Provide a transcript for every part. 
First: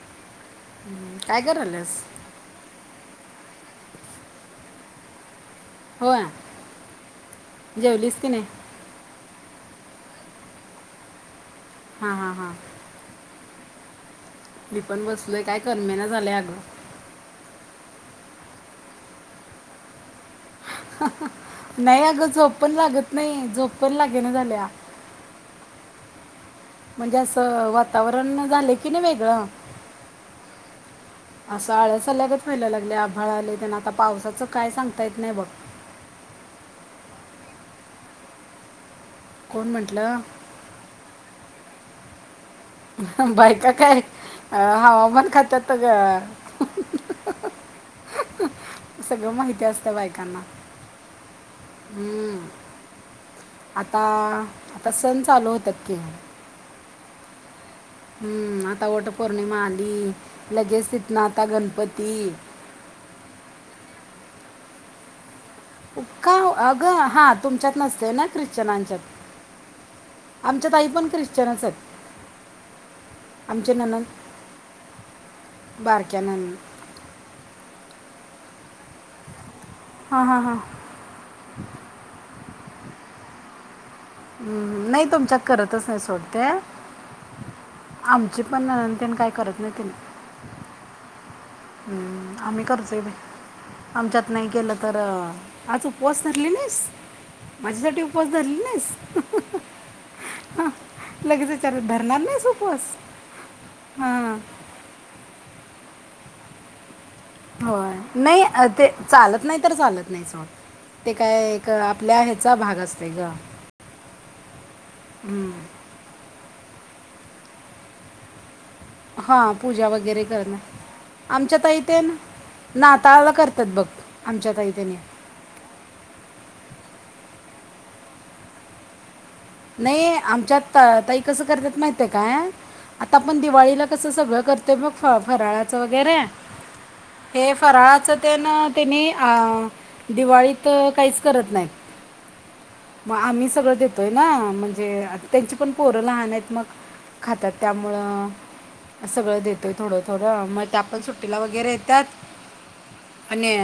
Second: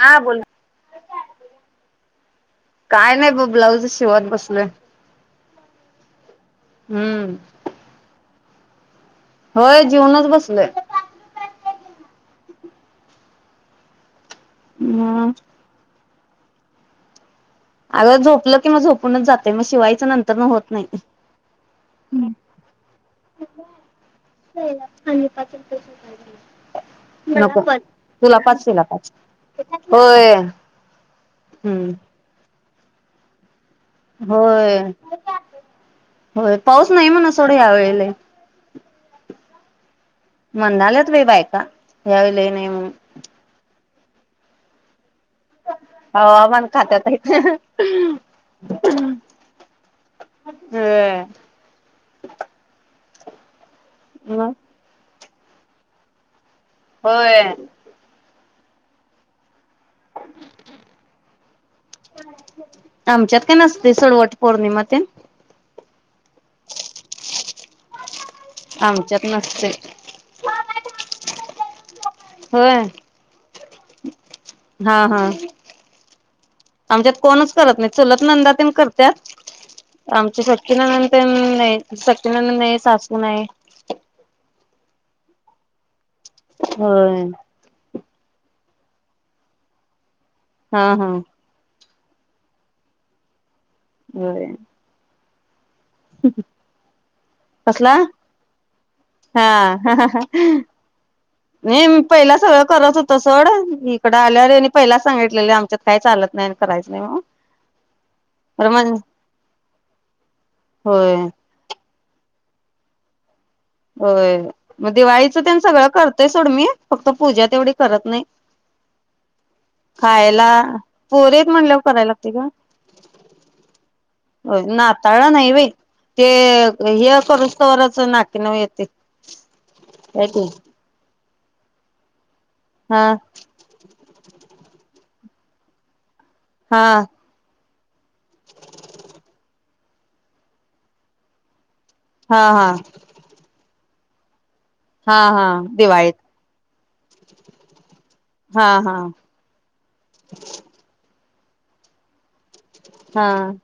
हा बोल [inaudible] काय करायल्यास काय नाही बग ब्लाऊज शिवत बसलोय. होय हम्म जेवलीस की नाय होय जेवूनच बसलोय. हा हा हा मी पण हम्म बसलोय काय करमेना झालंय अगं [inaudible] अग झोपलं कि मग झोपूनच जातय मग शिवायच नंतरन होत नाही हा हा नाही अगं झोप पण लागत नाही झोप पण लागे ना झाल्या म्हणजे नको असं तुला वातावरण पाच झाले तिला कि पाच वेगळं होय असं हम्म आळस आल्यागत व्हायला लागलंय. लय आभाळ आलंय त्यांना आता पावसाचं काय होय सांगता येत नाही बघ. होय पाऊस नाही म्हण सोड ह्यावेळी लय. कोण म्हंटलं म्हणाल्यात बाई बायका यावेळी नाही. म्हणून बायका, काय. अ हवामान खात्यात ग हवामान खात्यात आहेत सगळं माहिती असतं बायकांना होय हम्म आता मग तसनचं चालू होतात की होय हूं आता वट पौर्णिमा आल हूं लगेच तितन आता गणपती आमच्यात काय नसते सोड वट पौर्णिमा तेन का हो अगं हा तुमच्यात नसते ना ख्रिश्चनांच्यात आमच्यात नसते आमच्यात आई पण ख्रिश्चनच आहेत. होय आमचे ननंद हा हा बारक्या ननंद आमच्यात कोणच करत नाहीत. चुलत नंदा तेन करत्यात हां हां आमची हां सक्खी नणंद तेन नाईत स नणंद नाही सासू नाय हूं हूं नाई तुमच्यात करतच नाय सोड होय आमची पण नणंद तेन काय करत नाय तेनी हा हा हूं आम्ही करतोय बाई आमच्यात होय नाही केलं तर आज उपवास धरली नाहीस कसला माझ्यासाठी उपवास धरली नाहीस हा लगेच विचारत नाही धरणार पहिला नाहीस सगळं उपवास करत होत सोड इकड हां आल्यावर यांनी पहिला सांगितलेले आमच्यात काय चालत नाही करायच नाही [unintelligible] होय नाही खरं ते मग चालत नाय तर चालत नाय सोड ते होय काय आपल्या ह्याचा भाग असतोय ग होय मग दिवाळीचं हम्म. तेन सगळं करते सोड मी फक्त पूजा तेवढी करत नाय. हां पूजा वगैरे खायला करणं पोरीयेत आमच्या ताई म्हणल्याव ते कराय ना लागतय ग, नाताळाला करतात बघ आमच्या होय ताई त्याने नाताळला नाही बाई ते हे अ करुसतोवरचं नाट की नव येते [unintelligible] नाही ते आमच्यात त ताई कसं करत्यात माहिते काय? हा आता आपण दिवाळीला कसं सगळं करतोय बघ फ फराळाचं वगैरे हा फराळाच तेन त्यांनी आ दिवाळीत काहीच करत नाहीत. हा हा म आम्ही सगळं [inaudible] ते हा हा त्यांची पण पोरं दिवाळीत लहानेत मग.. खातात त्यामु हा हा मु सगळं देतोय थोडं थोडं मग त्यापासुण ला वगैरे येतात. हा आणि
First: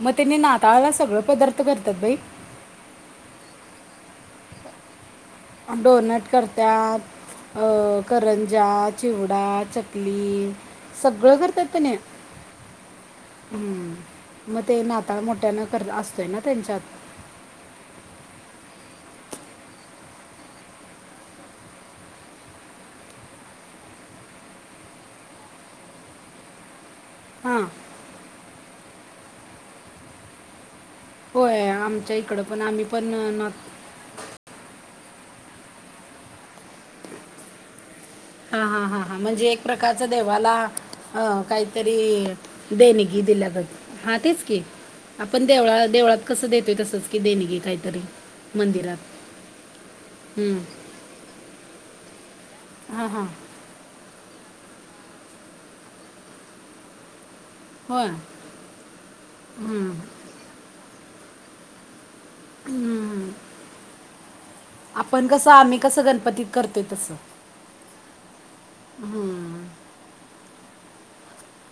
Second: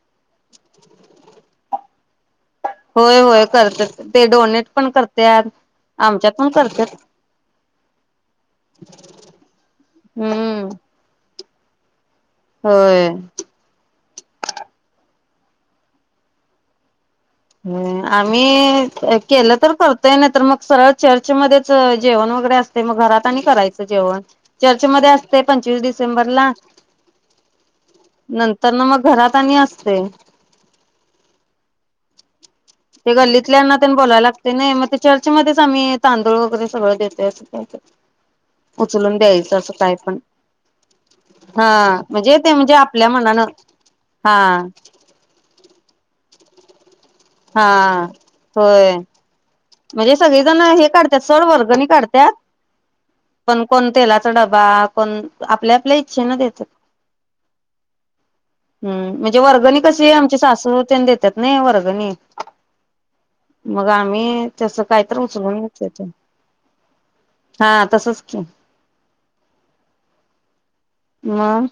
मग त्यांनी नाताळला सगळ पदार्थ करतात बाई. होय होय करते ते डोनेट पण कर त्या आमच्यात पण करत्यात.... अ करंज्या चिवडा चकली हम्म सगळं कर त तने... होय हम्म म ते ना आता मोठ्यान कर असतय ना त्यांच्यात... ह आम्ही केलं तर करतोय नाही तर मग सरळ चर्च मध्येच जेवण वगैरे असते मग घरात आणि करायचं जेवण चर्च मध्ये असते पंचवीस डिसेंबरला हां नंतर न मग घरात त्यांनी असतय होय आमच्या इकडं... पण आम्ही पण ते नात गल्लीतल्याना बोलायला लागते नाई मग चर त्याच्यामध्येच आम्ही तांदूळ वगैरे सगळं देतोय अस काई काई... हा हा हा हा म्हणजे एक प्रकारच देवाला अ हा काहीतरी म्हणजे ते म्हणजे आपल्या देणगी मनानं दिल्या गत हा तेच की आपण देवळाला देवळात कसं देतोय तसंच कि देणगी हा काहीतरी होय मंदिरात..... म्हणजे सगळे हम्म. जण हे काढत्यात सर् वर्गनी काढ त्या हा हा पण कोण तेलात डबा कोण आपल्या आपल्या इच्छे न देतात. होय हम्म म्हणजे वर्गणी हम्म. कशी आमची सासु ते देत त्यात नाही वर्गणी मग आम्ही? तसं काहीतर आपण कसं उचलून आम्ही घेतल कसं त्यांनी गणपतीत करतोय तसं हा तसच की... म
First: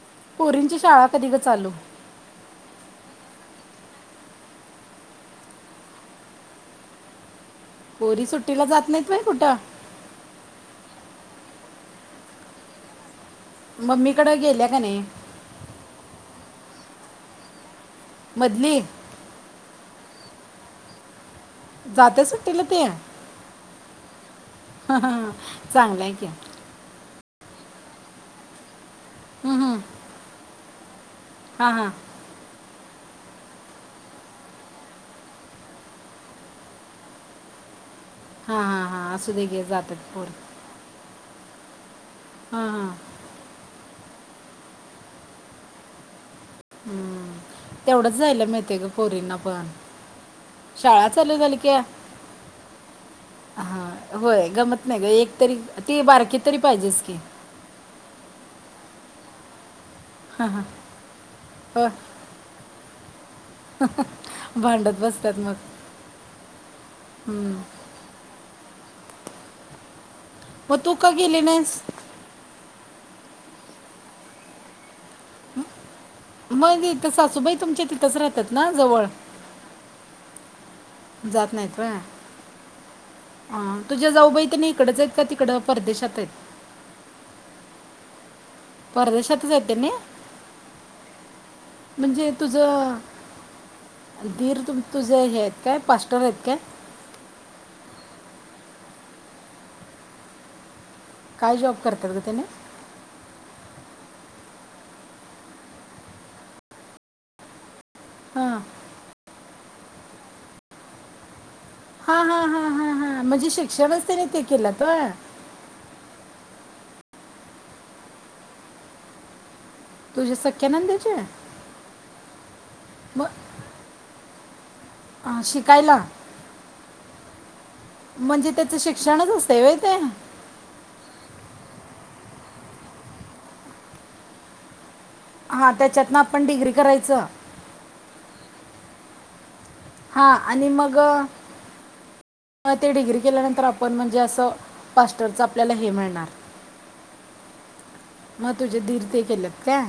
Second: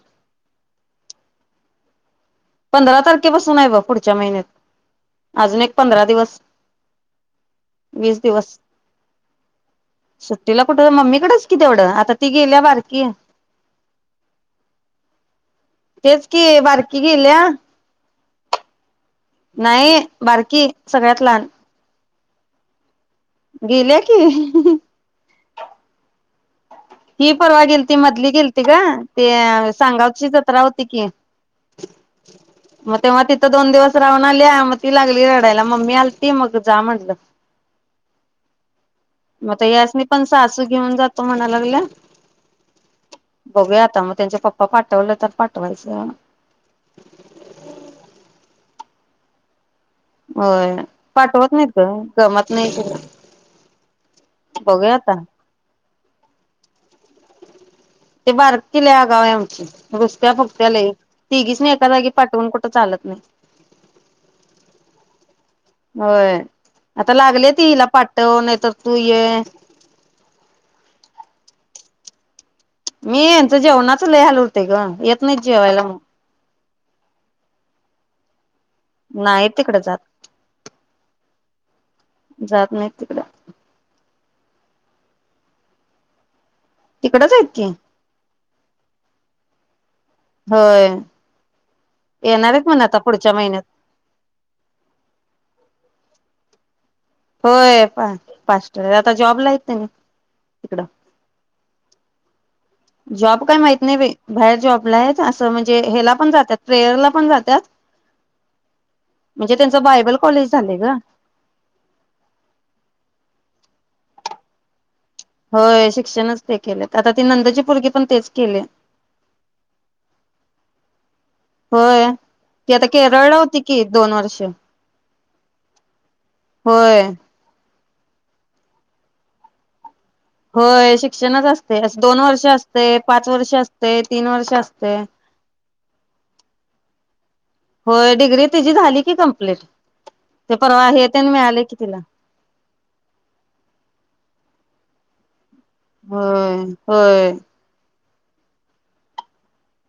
पुरींची शाळा कधी ग चालू? पंधरा तारखेपासून आहे ब पुढच्या महिन्यात अजून एक पंधरा दिवस..... वीस पोरी दिवस सुट्टीला जात नाहीत माही कुठं सुट्टीला कुठ मम्मीकडच कि तेवढं आता ती गेल्या बारकी... मम्मी कड गेल्या की नाय तेच कि बारकी गेल्या... मधली नाही बारकी सगळ्यात लहान जाते सुट्टीला ती? गेल्या की हा ह ह चांगलंय कि... ही परवा गेलती मधली गेलती गं.. ते हम्म, हम्म. सांगावची जत्रा होत [inaudible] हा हा मग तेव्हा तिथं दोन दिवस राहून आल्या मग ती लागली रडायला मम्मी आलती मग जा म्हटलं...... हा हा हा असू दे घे जातात पोरं.... त म्हणाय लागल्या बघूया आता मग त्यांच्या पप्पा पाठवले तर पाठवायचं. हम्म तेवढच जायलं मिळते गं पोरींना पण... होय शाळा चालू पाठवत झाली कि नाहीत ग गमत नाही हा होय गमत बघूया नाही ग आता एक तरी ती बारकी तरी पाहिजेच की ते बारकी लय [inaudible] रुसत्या फुगत्या लई तिघीसनी हो एका जागी पाठवून कुठं चालत नाय. त्यात मग होय आता लागले ती हिला पाठव नाही तर... तु ये मगं तु का गेली नाहीस? मी यांचं जेवणाच लई हाल होतयं गं... मगं इथ सासूबाई तुमच्या तिथंच राह... नाही तिकडे जात... जात नाहीत व्हय जात नाहीत तिकडं तुझा जाऊबाई.... त्यांनी इकडच आहेत का तिकडं परदेशात आहेत? तिकडच आहेत की... परदेशात हायत त्यांनी होय म्हणजे येणार तुझ आहेत म्हण आता पुढच्या महिन्यात दीर... तुझे हे काय आहेत काय पाच? तुम्हीयेत काय? होय पा पास्टर आहेत आता जॉबला आहेत त्यानी तिकडं काय जॉब करतात ग त्यानी जॉब काय माहित नाही बई. बाहेर जॉबला आहेत. अस म्हणजे हेला पण जातात प्रेयरला पण जात्यात. हा म्हणजे त्यांच बायबल कॉलेज झालय गं हा हा हा हा हा म्हणजे शिक्षणच त्यांनी ते केल्यात व्हय? होय शिक्षणच ते केले आता ती नंदेची पोर्गी पण तेच केले. तुझ्या सख्यानंदाचे होय ती आता केरळला होती की दोन वर्ष. अ शिकायला? होय. म्हणजे त्याच शिक्षणच असतय व्हय ते होय शिक्षणच असतयं, अस दोन वर्ष असतयं, पाच वर्ष असतयं, तीन वर्ष असतयं. हा त्याच्यातन आपण डिग्री करायच. होय डिग्री तिची झाली की कंप्लीट हा ते आणि परवा मग हे त्यानी मिळाले की तिला म ते डिग्री केल्यानंतर आपण म्हणजे अस फास्टरचा व्हय होय म तुझे दीर ते केलेत काय?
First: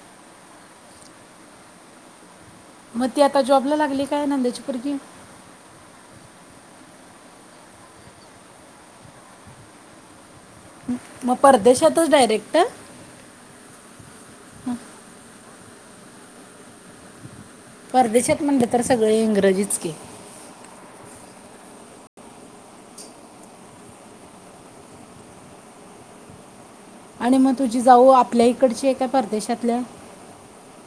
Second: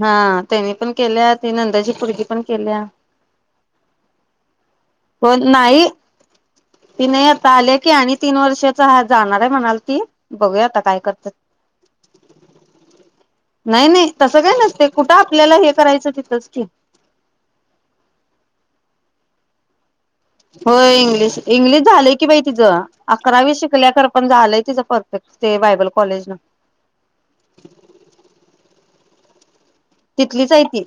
हा त्यांनी पण केल्या ते नंदची पोरगी पण केल्या म ती आता जॉबला लागली काय नणंदेची पोरगी? कोण नाही, ती नाही आता आलीया की आणि तीन वर्षाच हा जाणारये म्हणायलती. बघूया आता काय करत्यात. मग परदेशातच डायरेक्ट नाही नाही तस काय नसतय कुठ आपल्याला हे करायच तिथच की परदेशात म्हणल तर सगळे इंग्रजीच की हो इंग्लिश इंग्लिश झालय की बई तिच अकरावी शिकल्या खर पण झालय तिच परफेक्ट ते बायबल कॉलेज न. आणि मग तुझी जाऊ आपल्या इकडची हाय काय? परदेशातल्या तिथलीच हाय ती.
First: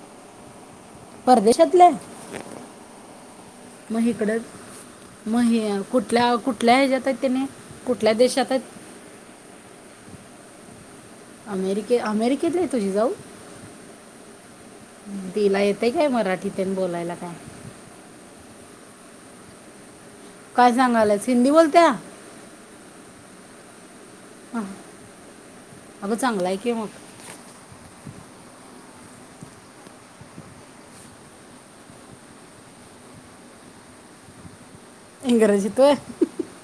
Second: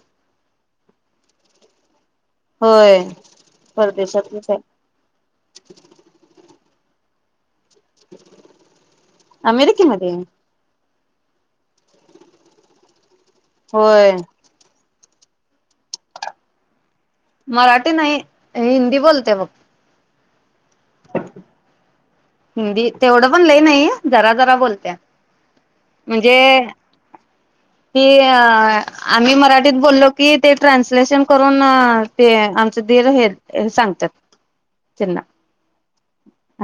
परदेशातले होय मग हीकडच परदेशातलीच आहे म हे कुठल्या कुठल्या ह्याच्यात हायत? तेनी अमेरिकेमध्ये अमेरिके अमेरिकेतली ये तुझी जाऊ? होय. तिला येतय काय मराठीतेन बोलायला? काय मराठी नाही हिंदी बोलते बघ. काय सांगाल्यास हिंदी बोलत्या? नई जरा जरा हं, बोलत्या. अगं चांगलाय कि मग कि आम्ही मराठीत बोललो की ते ट्रान्सलेशन करून ते आमचं दीर हे सांगतात. त्यांना इंग्रजीत होय?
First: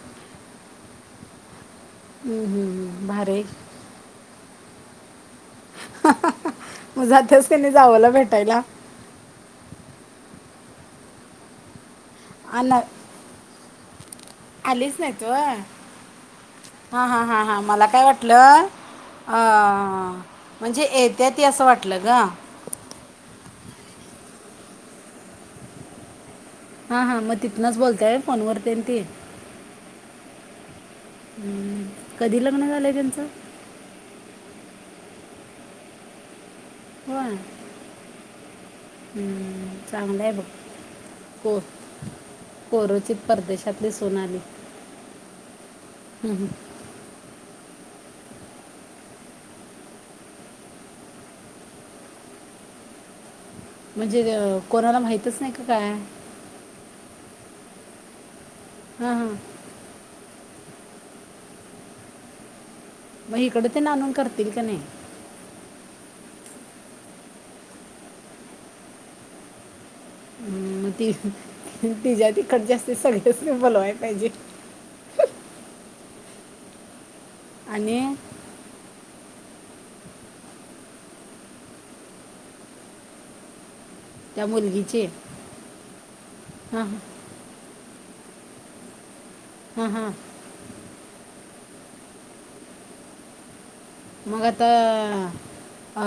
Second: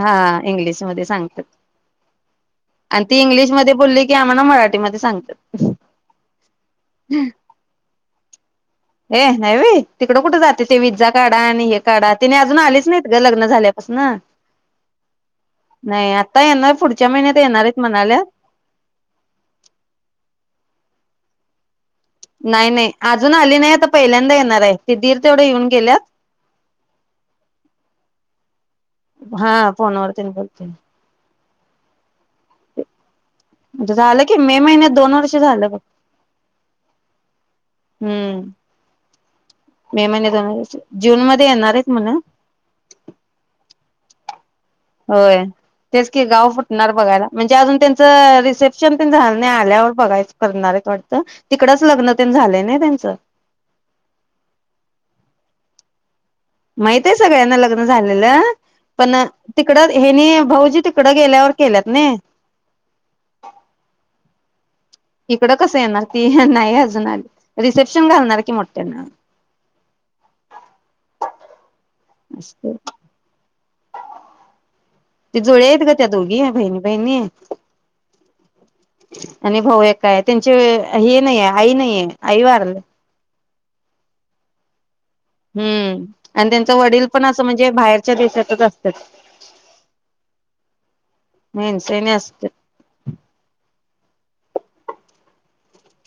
हा इंग्लिश ह्यामध्ये सांगतात. हम्म, आणि हम्म, ती भारी आहे. इंग्लिशमध्ये बोलले की आप मला मराठीमध्ये सांगत्यात. मं जात्यास का नाही जावंला भेटायला. ये नाहीवी तिकड कुठे जाते ते विज्झा काढा आणि हे काढा तिने अजून आना आलेच नाहीत ग लग्न झाल्या अस ना आलीच नाहीत व्हय येणार हा पुढच्या हा महिन्यात हा हां येणार आहेत मला काय म्हणाल्या वाटलं अ म्हणजे ए त्याती असं वाटतं नाय नाय अजून आली नाही आता पहिल्यांदा ये खरय ते दीर तेवढे येऊन गेल्यात हा हा मग तिथनच बोलतय फोन वर तीर ती त्यानं बोलत्यांल हम्म कधी लग्न झालंय त्यांचं? झालं की मे महिन्यात दोन वर्ष झालं बघ व्हय हम्म मे चांगलं आहे बघ महिन्यात [unintelligible] जून मध्ये को येणार आहेत म्हण आपली सोनाली होय तेच की हम्म. गाव फुटणार बघायला म्हणजे अजून त्यां तर रिसेप्शन पण झालं नाही आल्यावर बघायचं करणार आहेत वाटतं, तिकडचं लग्न नं ते झालंय नाय त्यांच म्हणजे कोणाला माहितच नाही का काय? माहित आहे सगळ्यांना लग्न झालेलं. पण हां हां तिकडं ह्येनी भाऊजी तिकडं गेल्यावर केल्यात न मग हिकडं तर आणून करतील का नाही. इकड कसं येणार ती, नाई अजून आली. रिसेप्शन घालणार की मोठ्यानं हम ती ह तिच्या तिकड जास्त सगळ्यास्नी बोलव पाहिजे ते जुळे आहेत त ग त्या दोघी बहिणी बहिणी. आणि आणि भाऊ एकय त्यांचे हे नाहीये आई नाहीय आई वारले. त्या मुलगीचे हम्म आणि त्यांच हां वडील पण असं म्हणजे बाहेर ते दिसतंच असतात. ह हा [unintelligible] मग आता अ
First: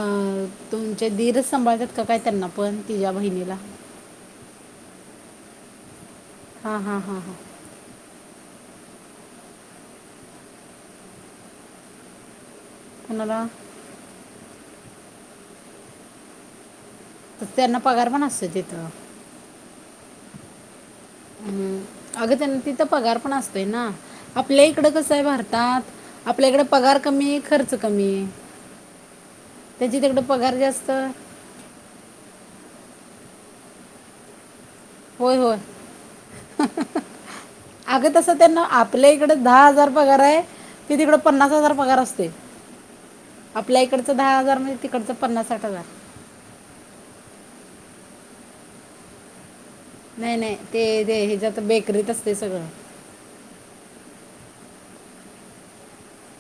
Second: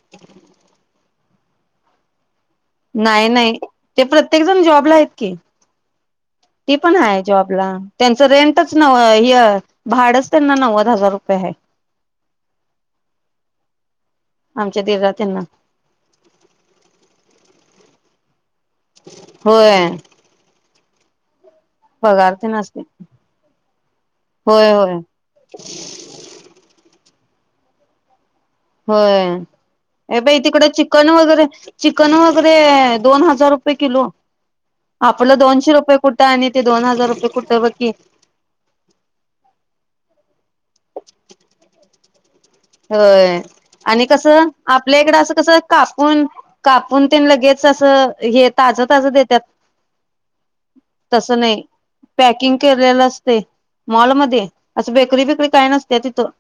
तुम ते दीरच सांभाळत्यात का काय त्यांना पण तिच्या नाही बहिणीला नाही ते प्रत्येक जण जॉब ला आहेत की ती हां पण हां हां हाय हां जॉबला त्यांच रेंट तेच नव्ह हे भाडच त्यांना नव्वद हजार रुपये हाय मला आमच्या दीरा त्यांना तर त्यांना पगार पण असतय तिथ होय हम्म पगार अगं तेन त्यांना असतय तिथं पगार पण असतय ना आपल्या होय इकडं होय कसंय भारतात आपल्या इकडे पगार कमी खर्च कमी होय त्यांची ये तिकडे बाई पगार तिकडं जास्त चिकन वगैरे चिकन वगैरे दोन हजार रुपये किलो होय आपलं होय दोनशे रुपये कुठं आणि ते दोन हजार रुपये कुठं बघ की अग तस त्यांना आपल्या इकडे दहा हजार पगार हाय ते तिकड पन्नास हजार पगार अस [inaudible] होय आणि कसं म्हणजे आपल्या तिकडचं इकडं असं पन्नास कसं साठ हजार कापून कापून ते लगेच असं हे ताजं ताजं देतात नाही नाही ते ते तस ह्याच्यात नाही बेकरीत असते पॅकिंग सगळं केलेलं असते मॉलमध्ये असं बेकरी बिकरी काय नसत्या तिथं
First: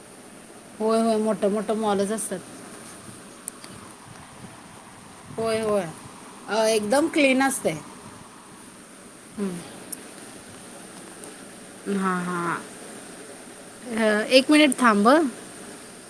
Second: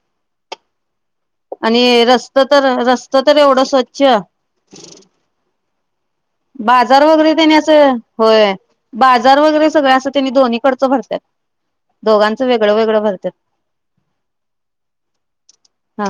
होय होय मोठं मोठं आणि मॉलच रस्त असतात तर रस्त तर एवढं स्वच्छ होय होय अ, बाजार एकदम वगैरे क्लीन त्यानी असते असं होय बाजार वगैरे सगळ असं त्यांनी दोन्ही खर्च भरत्यात हा दोघांचं हा वेगळं वेगळं भरत्यात अ एक मिनिट थांब ह हा